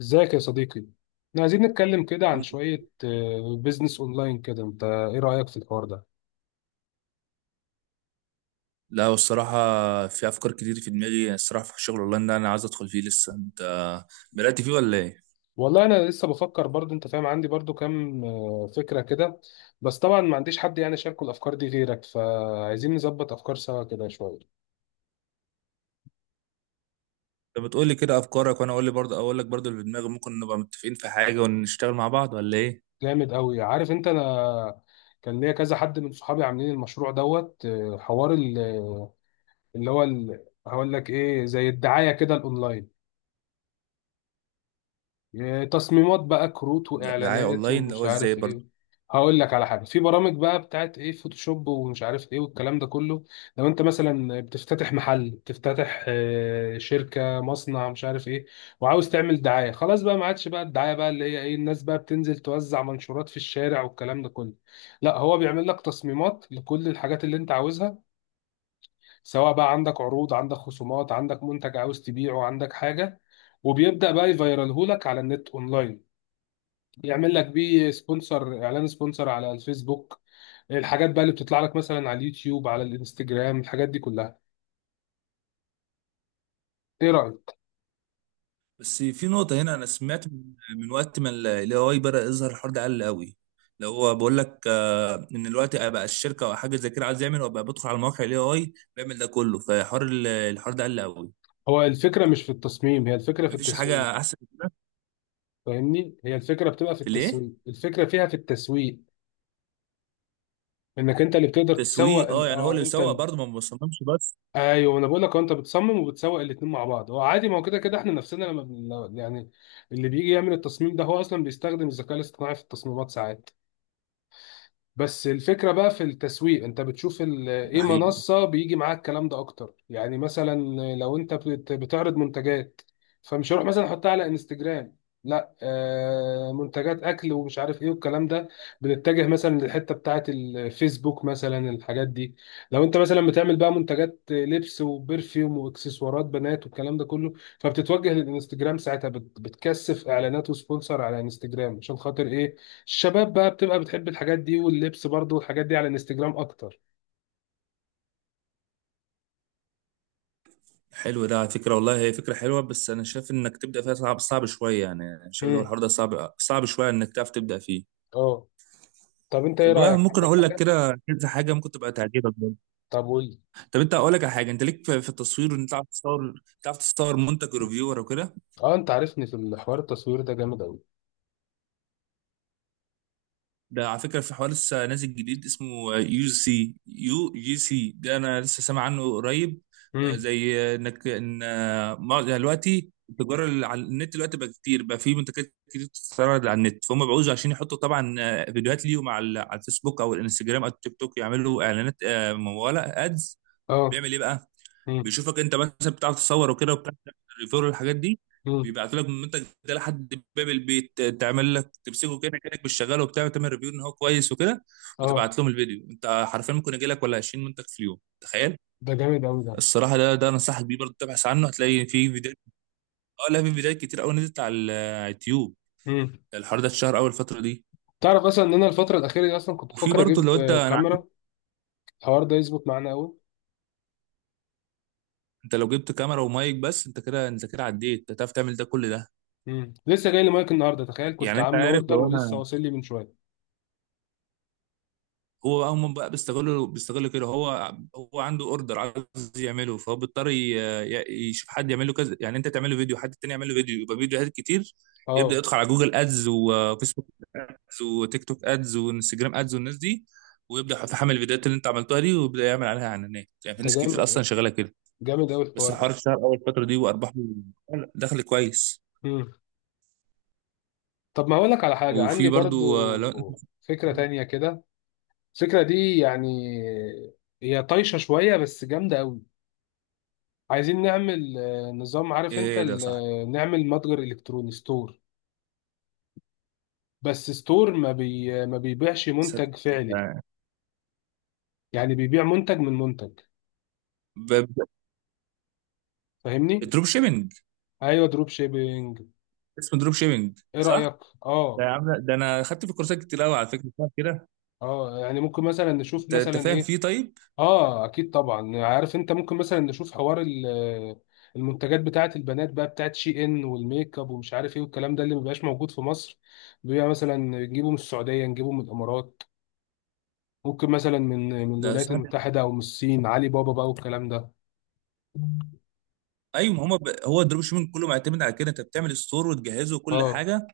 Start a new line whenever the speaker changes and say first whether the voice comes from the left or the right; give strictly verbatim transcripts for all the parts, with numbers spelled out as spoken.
left: ازيك يا صديقي؟ احنا عايزين نتكلم كده عن
right: الحمد لله.
left: شوية بيزنس اونلاين كده، انت ايه رأيك في الحوار ده؟
right: لا، والصراحة في أفكار كتير في دماغي، يعني الصراحة في شغل أونلاين ده أنا عايز أدخل فيه لسه. أنت بدأت فيه ولا إيه؟
left: والله انا لسه بفكر، برضو انت فاهم، عندي برضو كام آه، فكرة كده. بس طبعا ما عنديش حد يعني شاركه الافكار دي غيرك، فعايزين نظبط افكار سوا كده شوية.
right: أنت بتقول لي كده أفكارك، وأنا أقول لي برضه أقول لك برضه اللي في دماغي، ممكن نبقى متفقين في حاجة ونشتغل مع بعض ولا إيه؟
left: جامد قوي. عارف انت، انا كان ليا كذا حد من صحابي عاملين المشروع دوت آه، حوار ال- اللي هو ال- هقول لك ايه، زي الدعاية كده الاونلاين، يا تصميمات بقى، كروت
right: ده- دعاية
left: واعلانات
right: أونلاين اللي
left: ومش
right: هو إزاي
left: عارف
right: برضه.
left: ايه. هقول لك على حاجه، في برامج بقى بتاعت ايه، فوتوشوب ومش عارف ايه والكلام ده كله. لو انت مثلا بتفتتح محل، بتفتتح آه، شركه، مصنع، مش عارف ايه، وعاوز تعمل دعايه، خلاص بقى ما عادش بقى الدعايه بقى اللي هي ايه الناس بقى بتنزل توزع منشورات في الشارع والكلام ده كله. لا، هو بيعمل لك تصميمات لكل الحاجات اللي انت عاوزها، سواء بقى عندك عروض، عندك خصومات، عندك منتج عاوز تبيعه، عندك حاجه. وبيبدأ بقى يفيرالهولك على النت اونلاين، يعمل لك بيه سبونسر، اعلان سبونسر على الفيسبوك، الحاجات بقى اللي بتطلع لك مثلا على اليوتيوب، على الانستجرام، الحاجات دي كلها. ايه رأيك؟
right: بس في نقطة هنا، أنا سمعت من من وقت ما ال إيه آي بدأ يظهر الحوار ده قل قوي. اللي هو بقول لك آه، إن الوقت بقى الشركة أو حاجة زي كده عايز يعمل، وبقى بدخل على مواقع ال إيه آي بيعمل ده كله. فحوار ال- الحوار ده قل قوي.
left: هو الفكرة مش في التصميم، هي الفكرة في
right: مفيش
left: التسويق.
right: حاجة أحسن من كده.
left: فاهمني؟ هي الفكرة بتبقى في
right: في الإيه؟
left: التسويق، الفكرة فيها في التسويق. انك انت اللي بتقدر تسوق
right: تسويق، اه،
left: ال-
right: يعني هو اللي
left: اه انت
right: بيسوق
left: ال...
right: برضه ما بصممش بس.
left: ايوه، انا بقول لك، هو انت بتصمم وبتسوق الاتنين مع بعض. هو عادي، ما هو كده كده احنا نفسنا لما بن... يعني. اللي بيجي يعمل التصميم ده هو اصلا بيستخدم الذكاء الاصطناعي في التصميمات ساعات. بس الفكرة بقى في التسويق. انت بتشوف ال-
right: ده
left: ايه
right: حقيقي.
left: منصة بيجي معاك الكلام ده اكتر، يعني مثلا، لو انت بت- بتعرض منتجات، فمش هروح مثلا احطها على انستجرام. لا، آه منتجات اكل ومش عارف ايه والكلام ده، بنتجه مثلا للحتة بتاعة الفيسبوك، مثلا الحاجات دي. لو انت مثلا بتعمل بقى منتجات لبس وبرفيوم واكسسوارات بنات والكلام ده كله، فبتتوجه للانستجرام ساعتها، بت- بتكثف اعلانات وسبونسر على انستجرام، عشان خاطر ايه؟ الشباب بقى بتبقى بتحب الحاجات دي واللبس برضو، والحاجات دي على الانستجرام اكتر.
right: حلو ده على فكره، والله هي فكره حلوه، بس انا شايف انك تبدا فيها صعب صعب شويه، يعني أنا شايف إن هو
left: امم.
right: الحوار ده صعب صعب شويه انك تعرف تبدا فيه.
left: اه. طب انت ايه
right: طب بقى
left: رايك،
right: ممكن
left: عندك
right: اقول لك
left: حاجه؟
right: كده كذا حاجه ممكن تبقى تعجبك برضه.
left: طب قول لي.
right: طب انت اقول لك على حاجه، انت ليك في في التصوير، وان انت تعرف تصور، تعرف تصور منتج ريفيور وكده.
left: اه، انت عارفني في الحوار، التصوير ده جامد قوي.
right: ده على فكرة في حوار لسه نازل جديد اسمه يو سي يو جي سي، ده أنا لسه سامع عنه قريب. آه،
left: امم.
right: زي آه، إنك إن آه، مع- يعني دلوقتي التجارة اللي على النت دلوقتي بقى كتير بقى، في منتجات كتير بتتعرض على النت، فهم بيعوزوا عشان يحطوا طبعا آه، فيديوهات ليهم على ال- على الفيسبوك أو الانستجرام أو التيك توك، يعملوا إعلانات آه، ممولة أدز.
left: اه.
right: بيعمل إيه بقى؟
left: امم.
right: بيشوفك انت مثلا بتعرف تصور وكده، وبتعرف الريفير والحاجات دي.
left: امم.
right: بيبعتوا لك المنتج ده لحد باب البيت، تعمل لك، تمسكه كده كانك مش شغال وبتاع، تعمل ريفيو ان هو كويس وكده،
left: اه.
right: وتبعت لهم الفيديو. انت حرفيا ممكن يجي لك ولا عشرين منتج في اليوم، تخيل.
left: ده جامد قوي ده.
right: الصراحه ده ده انصحك بيه برضه، تبحث عنه هتلاقي في فيديوهات. اه لا في فيديوهات كتير قوي نزلت على ال- على اليوتيوب.
left: امم.
right: الحوار ده اتشهر اول الفتره دي.
left: تعرف اصلا ان انا الفتره الاخيره دي اصلا كنت
right: وفي
left: بفكر
right: برضه لو
left: اجيب
right: انت،
left: آه،
right: انا عارف،
left: كاميرا. الحوار ده يظبط معانا قوي.
right: انت لو جبت كاميرا ومايك بس، انت كده، انت كده عديت، انت هتعرف تعمل ده كل ده.
left: امم لسه جاي لي مايك النهارده، تخيل، كنت
right: يعني انت
left: عامل
right: عارف
left: اوردر
right: لو
left: ولسه
right: انا،
left: واصل لي من شويه.
right: هو بقى هم بقى بيستغلوا بيستغلوا كده، هو هو عنده اوردر عايز يعمله، فهو بيضطر ي- ي- يشوف حد يعمل له كذا، يعني انت تعمل له فيديو، حد تاني يعمل له فيديو، يبقى فيديوهات كتير. يبدا
left: اه.
right: يدخل على جوجل ادز وفيسبوك ادز وتيك توك ادز وانستجرام ادز والناس دي، ويبدا يتحمل الفيديوهات اللي انت عملتها دي ويبدا يعمل عليها اعلانات. يعني في
left: ده
right: ناس كتير
left: جامد،
right: اصلا شغاله كده.
left: جامد قوي
right: بس
left: الحوار ده.
right: الحوار اشتهر اول فتره دي وارباحه دخل كويس.
left: امم. طب ما اقول لك على حاجه
right: وفي
left: عندي
right: برضو آه، لو انت،
left: برضو، فكره تانية كده. الفكرة دي يعني، هي طايشة شوية بس جامدة قوي. عايزين نعمل آه، نظام، عارف انت
right: ايه ده،
left: ال-
right: صح،
left: آه، نعمل متجر الكتروني ستور. بس ستور ما بي آه، ما بيبيعش
right: صدق
left: منتج
right: انت.
left: فعلي، يعني بيبيع منتج من منتج.
right: ب- ب-
left: فاهمني؟
right: دروب شيبنج.
left: ايوه، دروب شيبينج.
right: اسمه دروب شيبنج
left: ايه
right: صح؟
left: رأيك؟
right: ده يا
left: اه.
right: عم لا، ده انا خدت في كورسات كتير قوي على فكره بتاع كده.
left: اه، يعني ممكن مثلا نشوف
right: انت انت
left: مثلا
right: فاهم
left: ايه؟
right: فيه طيب.
left: اه، اكيد طبعا، عارف انت، ممكن مثلا نشوف حوار ال- المنتجات بتاعت البنات بقى، بتاعت شي ان والميك اب ومش عارف ايه والكلام ده، اللي مبقاش موجود في مصر. بيبقى مثلا نجيبه من السعوديه، نجيبه من الامارات. ممكن مثلا من من
right: ده
left: الولايات
right: سمعت.
left: المتحده، او من الصين، علي بابا بقى والكلام ده.
right: ايوه ما هو ب... هو الدروب شيبنج كله معتمد على كده، انت بتعمل ستور وتجهزه وكل
left: اه.
right: حاجه،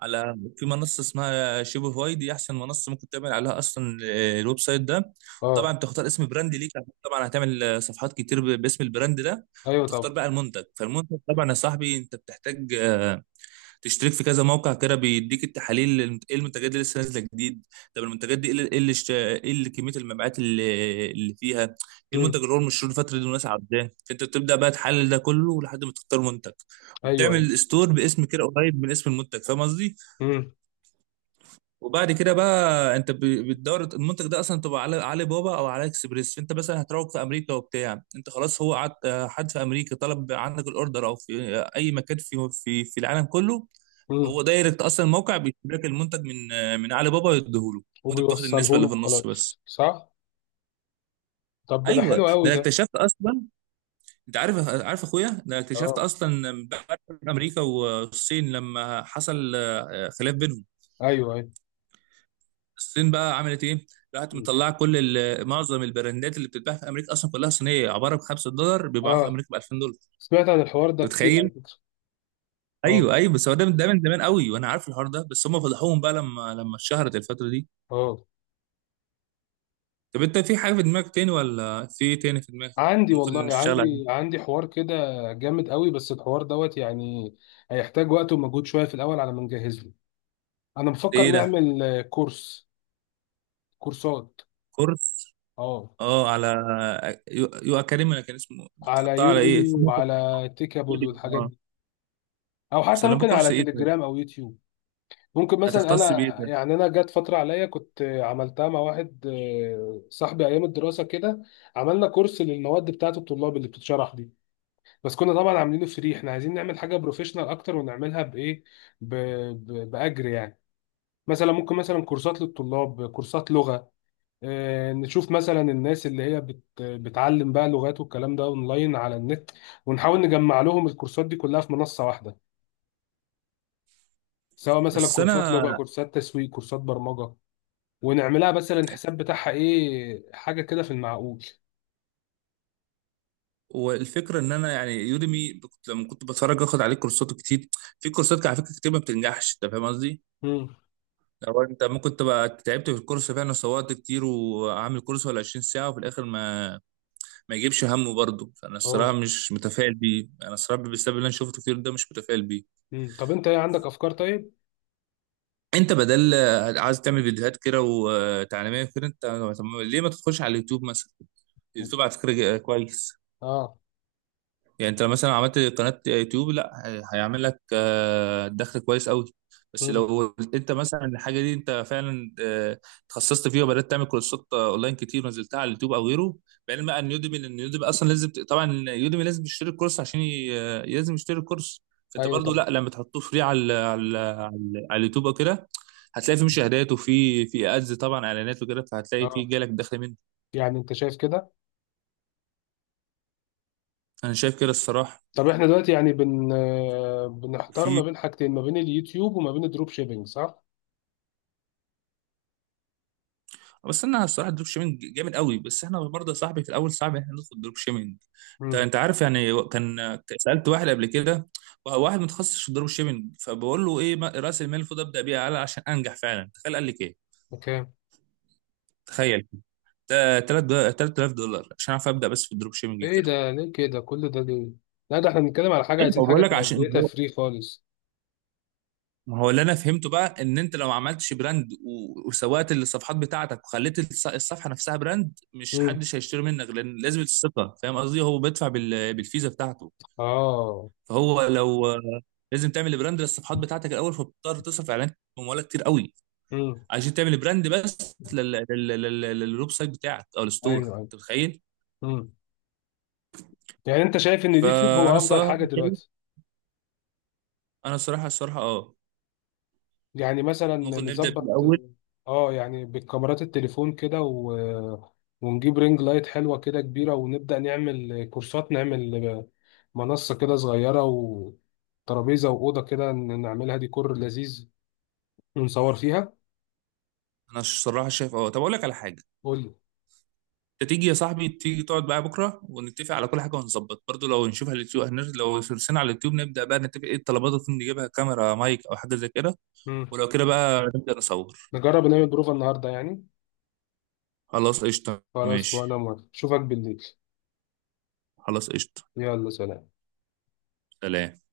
right: على، في منصه اسمها شوبيفاي، دي احسن منصه ممكن تعمل عليها اصلا آه، الويب سايت ده. طبعا
left: اه.
right: بتختار اسم براند ليك، عشان طبعا هتعمل آه، صفحات كتير ب- باسم البراند ده.
left: ايوه
right: وتختار
left: طبعا.
right: بقى المنتج، فالمنتج طبعا يا صاحبي انت بتحتاج تشترك في كذا موقع كده بيديك التحاليل للمت- ايه المنتجات اللي لسه نازله جديد. طب المنتجات دي ايه اللي ايه اللي اشت- إيه اللي كميه المبيعات اللي اللي فيها، ايه
left: امم.
right: المنتج اللي هو المشهور الفتره دي والناس عايزاه. انت بتبدا بقى تحلل ده كله لحد ما تختار منتج،
left: ايوه، ايوه.
right: وبتعمل ستور باسم كده قريب من اسم المنتج، فاهم قصدي.
left: امم.
right: وبعد كده بقى انت ب- بتدور المنتج ده اصلا تبقى على علي بابا او على اكسبريس. انت مثلا هتروج في امريكا وبتاع، انت خلاص هو قعد، آه، حد في امريكا طلب عندك الاوردر، او في آه، اي مكان في في في العالم كله،
left: امم.
right: هو دايركت اصلا الموقع بيشتري لك المنتج من من علي بابا يديهوله، وانت بتاخد النسبه
left: وبيوصله
right: اللي في
left: له،
right: النص بس.
left: خلاص، صح؟ طب ده
right: ايوه
left: حلو
right: ده
left: قوي
right: انا
left: ده.
right: اكتشفت اصلا، انت عارف، عارف اخويا ده، أنا اكتشفت
left: اه.
right: اصلا بعد امريكا والصين لما حصل آه، خلاف بينهم،
left: ايوه، ايوه.
right: الصين بقى عملت ايه، راحت
left: مم.
right: مطلعه كل ال- معظم البراندات اللي بتتباع في امريكا اصلا كلها صينيه، عباره ب خمسة دولار بيباعوها في
left: اه.
right: امريكا ب ألفين دولار،
left: سمعت عن الحوار
right: انت
left: ده كتير على
right: متخيل؟
left: فكره. اه.
right: ايوه ايوه بس هو ده من، ده من زمان قوي وانا عارف الحوار ده، بس هم فضحوهم بقى لما لما اتشهرت الفتره دي.
left: اه.
right: طب انت في حاجه في دماغك تاني، ولا في إيه تاني في دماغك
left: عندي
right: ممكن
left: والله،
right: نشتغل
left: عندي
right: عليه؟
left: عندي حوار كده، جامد قوي. بس الحوار دوت يعني، هيحتاج وقت ومجهود شوية في الأول على ما نجهز له. أنا بفكر
right: ايه ده،
left: نعمل آه، كورس. كورسات.
right: كورس.
left: اه.
right: اه على، يو, يو اكاديمي، ولا كان اسمه،
left: على
right: بتحطها على ايه،
left: يوديمي،
right: في موقع
left: وعلى تيكابل
right: فيديو.
left: والحاجات
right: اه.
left: دي. أو
right: بس
left: حتى
right: انا
left: ممكن
right: بكورس
left: على
right: ايه طيب،
left: تليجرام أو يوتيوب. ممكن مثلا
right: هتختص
left: أنا،
right: بايه طيب؟
left: يعني أنا جت فترة عليا كنت آه، عملتها مع واحد آه، صاحبي أيام الدراسة كده. عملنا كورس للمواد بتاعة الطلاب اللي بتتشرح دي. بس كنا طبعا عاملينه فري. احنا عايزين نعمل حاجه بروفيشنال اكتر ونعملها بايه؟ ب... ب... باجر يعني. مثلا ممكن مثلا كورسات للطلاب، كورسات لغه. اه، نشوف مثلا الناس اللي هي بت... بتعلم بقى لغات والكلام ده اونلاين على النت. ونحاول نجمع لهم الكورسات دي كلها في منصه واحده، سواء مثلا
right: بس
left: كورسات
right: انا
left: لغه، كورسات تسويق، كورسات برمجه. ونعملها مثلا الحساب بتاعها ايه، حاجه كده في المعقول.
right: والفكره ان انا يعني يوديمي، كنت لما كنت بتفرج اخد عليه كورسات كتير. في كورسات على فكره كتير ما بتنجحش، انت فاهم قصدي.
left: امم.
right: لو انت ممكن تبقى تعبت في الكورس فعلا وصورت كتير وعامل كورس ولا عشرين ساعة ساعه، وفي الاخر ما ما يجيبش همه برضه، فانا الصراحه
left: اه.
right: مش متفائل بيه، انا الصراحه بسبب اللي انا شفته كتير ده مش متفائل بيه.
left: مم. طب انت ايه عندك افكار طيب؟
right: انت بدل، عايز تعمل فيديوهات كده وتعليميه كده انت، طب ليه ما تدخلش على اليوتيوب مثلا؟ اليوتيوب على فكره جا- كويس.
left: اه.
right: يعني انت لو مثلا عملت قناة يوتيوب لا، هي- هيعمل لك آه، دخل كويس قوي. بس
left: امم.
right: لو انت مثلا الحاجة دي انت فعلا آه، اتخصصت فيها وبدأت تعمل كورسات آه، اونلاين كتير ونزلتها على اليوتيوب او غيره، بعلم ان يوديمي، لان يوديمي اصلا لازم ت- طبعا يوديمي لازم يشتري الكورس عشان ي- آه، لازم يشتري الكورس. فانت
left: ايوه
right: برضو
left: طبعا.
right: لا لما تحطوه فري على ال- على ال- على ال- على اليوتيوب او كده، هتلاقي فيه مشاهدات وفي في ادز طبعا اعلانات وكده، فهتلاقي فيه
left: اه.
right: جالك دخل منه.
left: يعني انت شايف كده؟
right: انا شايف كده الصراحة.
left: طب احنا دلوقتي يعني بن آه، بنحتار ما
right: وفي،
left: بين حاجتين، ما بين اليوتيوب وما بين الدروب شيبينج، صح؟
right: بس انا الصراحه الدروب شيبنج جامد قوي، بس احنا برضه يا صاحبي في الاول صعب احنا ندخل دروب شيبنج. انت
left: امم.
right: انت عارف يعني، كان سالت واحد قبل كده، واحد متخصص في الدروب شيبنج، فبقول له ايه ما- راس المال المفروض ابدا بيه اعلى عشان انجح فعلا، تخيل قال لك ايه،
left: اوكي.
right: تخيل ده تلات آلاف دولار عشان اعرف ابدا بس في الدروب شيبنج
left: ايه
right: كده.
left: ده، ليه كده، كل ده ليه؟ لا، ده احنا بنتكلم على حاجه،
right: ايوه
left: عايزين حاجه
right: بقول لك
left: تبقى
right: عشان،
left: بدايتها
right: ما هو
left: فري خالص.
right: ما هو اللي انا فهمته بقى، ان انت لو ما عملتش براند و- وسوقت الصفحات بتاعتك وخليت الص- الصفحه نفسها براند، مش
left: امم.
right: حدش هيشتري منك لان لازم الثقه، فاهم قصدي، هو بيدفع بال- بالفيزا بتاعته.
left: اه.
right: فهو لو، لازم تعمل براند للصفحات بتاعتك الاول، فبتضطر تصرف اعلان بمبالغ كتير قوي
left: امم.
right: عشان تعمل براند بس لل- لل- لل- لل- للويب سايت بتاعك او الستور،
left: ايوه، ايوه.
right: انت متخيل.
left: امم. يعني انت شايف ان اليوتيوب
right: فانا
left: هو افضل
right: الصراحه
left: حاجه
right: شايف،
left: دلوقتي؟
right: انا الصراحه الصراحه اه،
left: يعني مثلا
right: ممكن نبدا
left: نظبط،
right: بالاول.
left: اه، يعني بالكاميرات التليفون كده و... ونجيب رينج لايت حلوة كده كبيرة، ونبدأ نعمل كورسات، نعمل منصة كده صغيرة، وترابيزة وأوضة كده نعملها ديكور لذيذ، ونصور فيها.
right: انا الصراحه شايف اه، طب اقول لك على حاجه،
left: قول لي.
right: انت تيجي يا صاحبي، تيجي تقعد بقى بكره ونتفق على كل حاجه، ونظبط برضو لو نشوف على اليوتيوب هنر- لو سرسنا على اليوتيوب، نبدا بقى نتفق ايه الطلبات اللي ممكن نجيبها، كاميرا، مايك، او حاجه زي كده.
left: مم.
right: ولو كده بقى نبدا نصور.
left: نجرب نعمل بروفة النهاردة يعني؟
right: خلاص قشطه
left: خلاص، وأنا
right: ماشي.
left: موافق، أشوفك بالليل.
right: خلاص قشطه.
left: يلا، سلام.
right: سلام.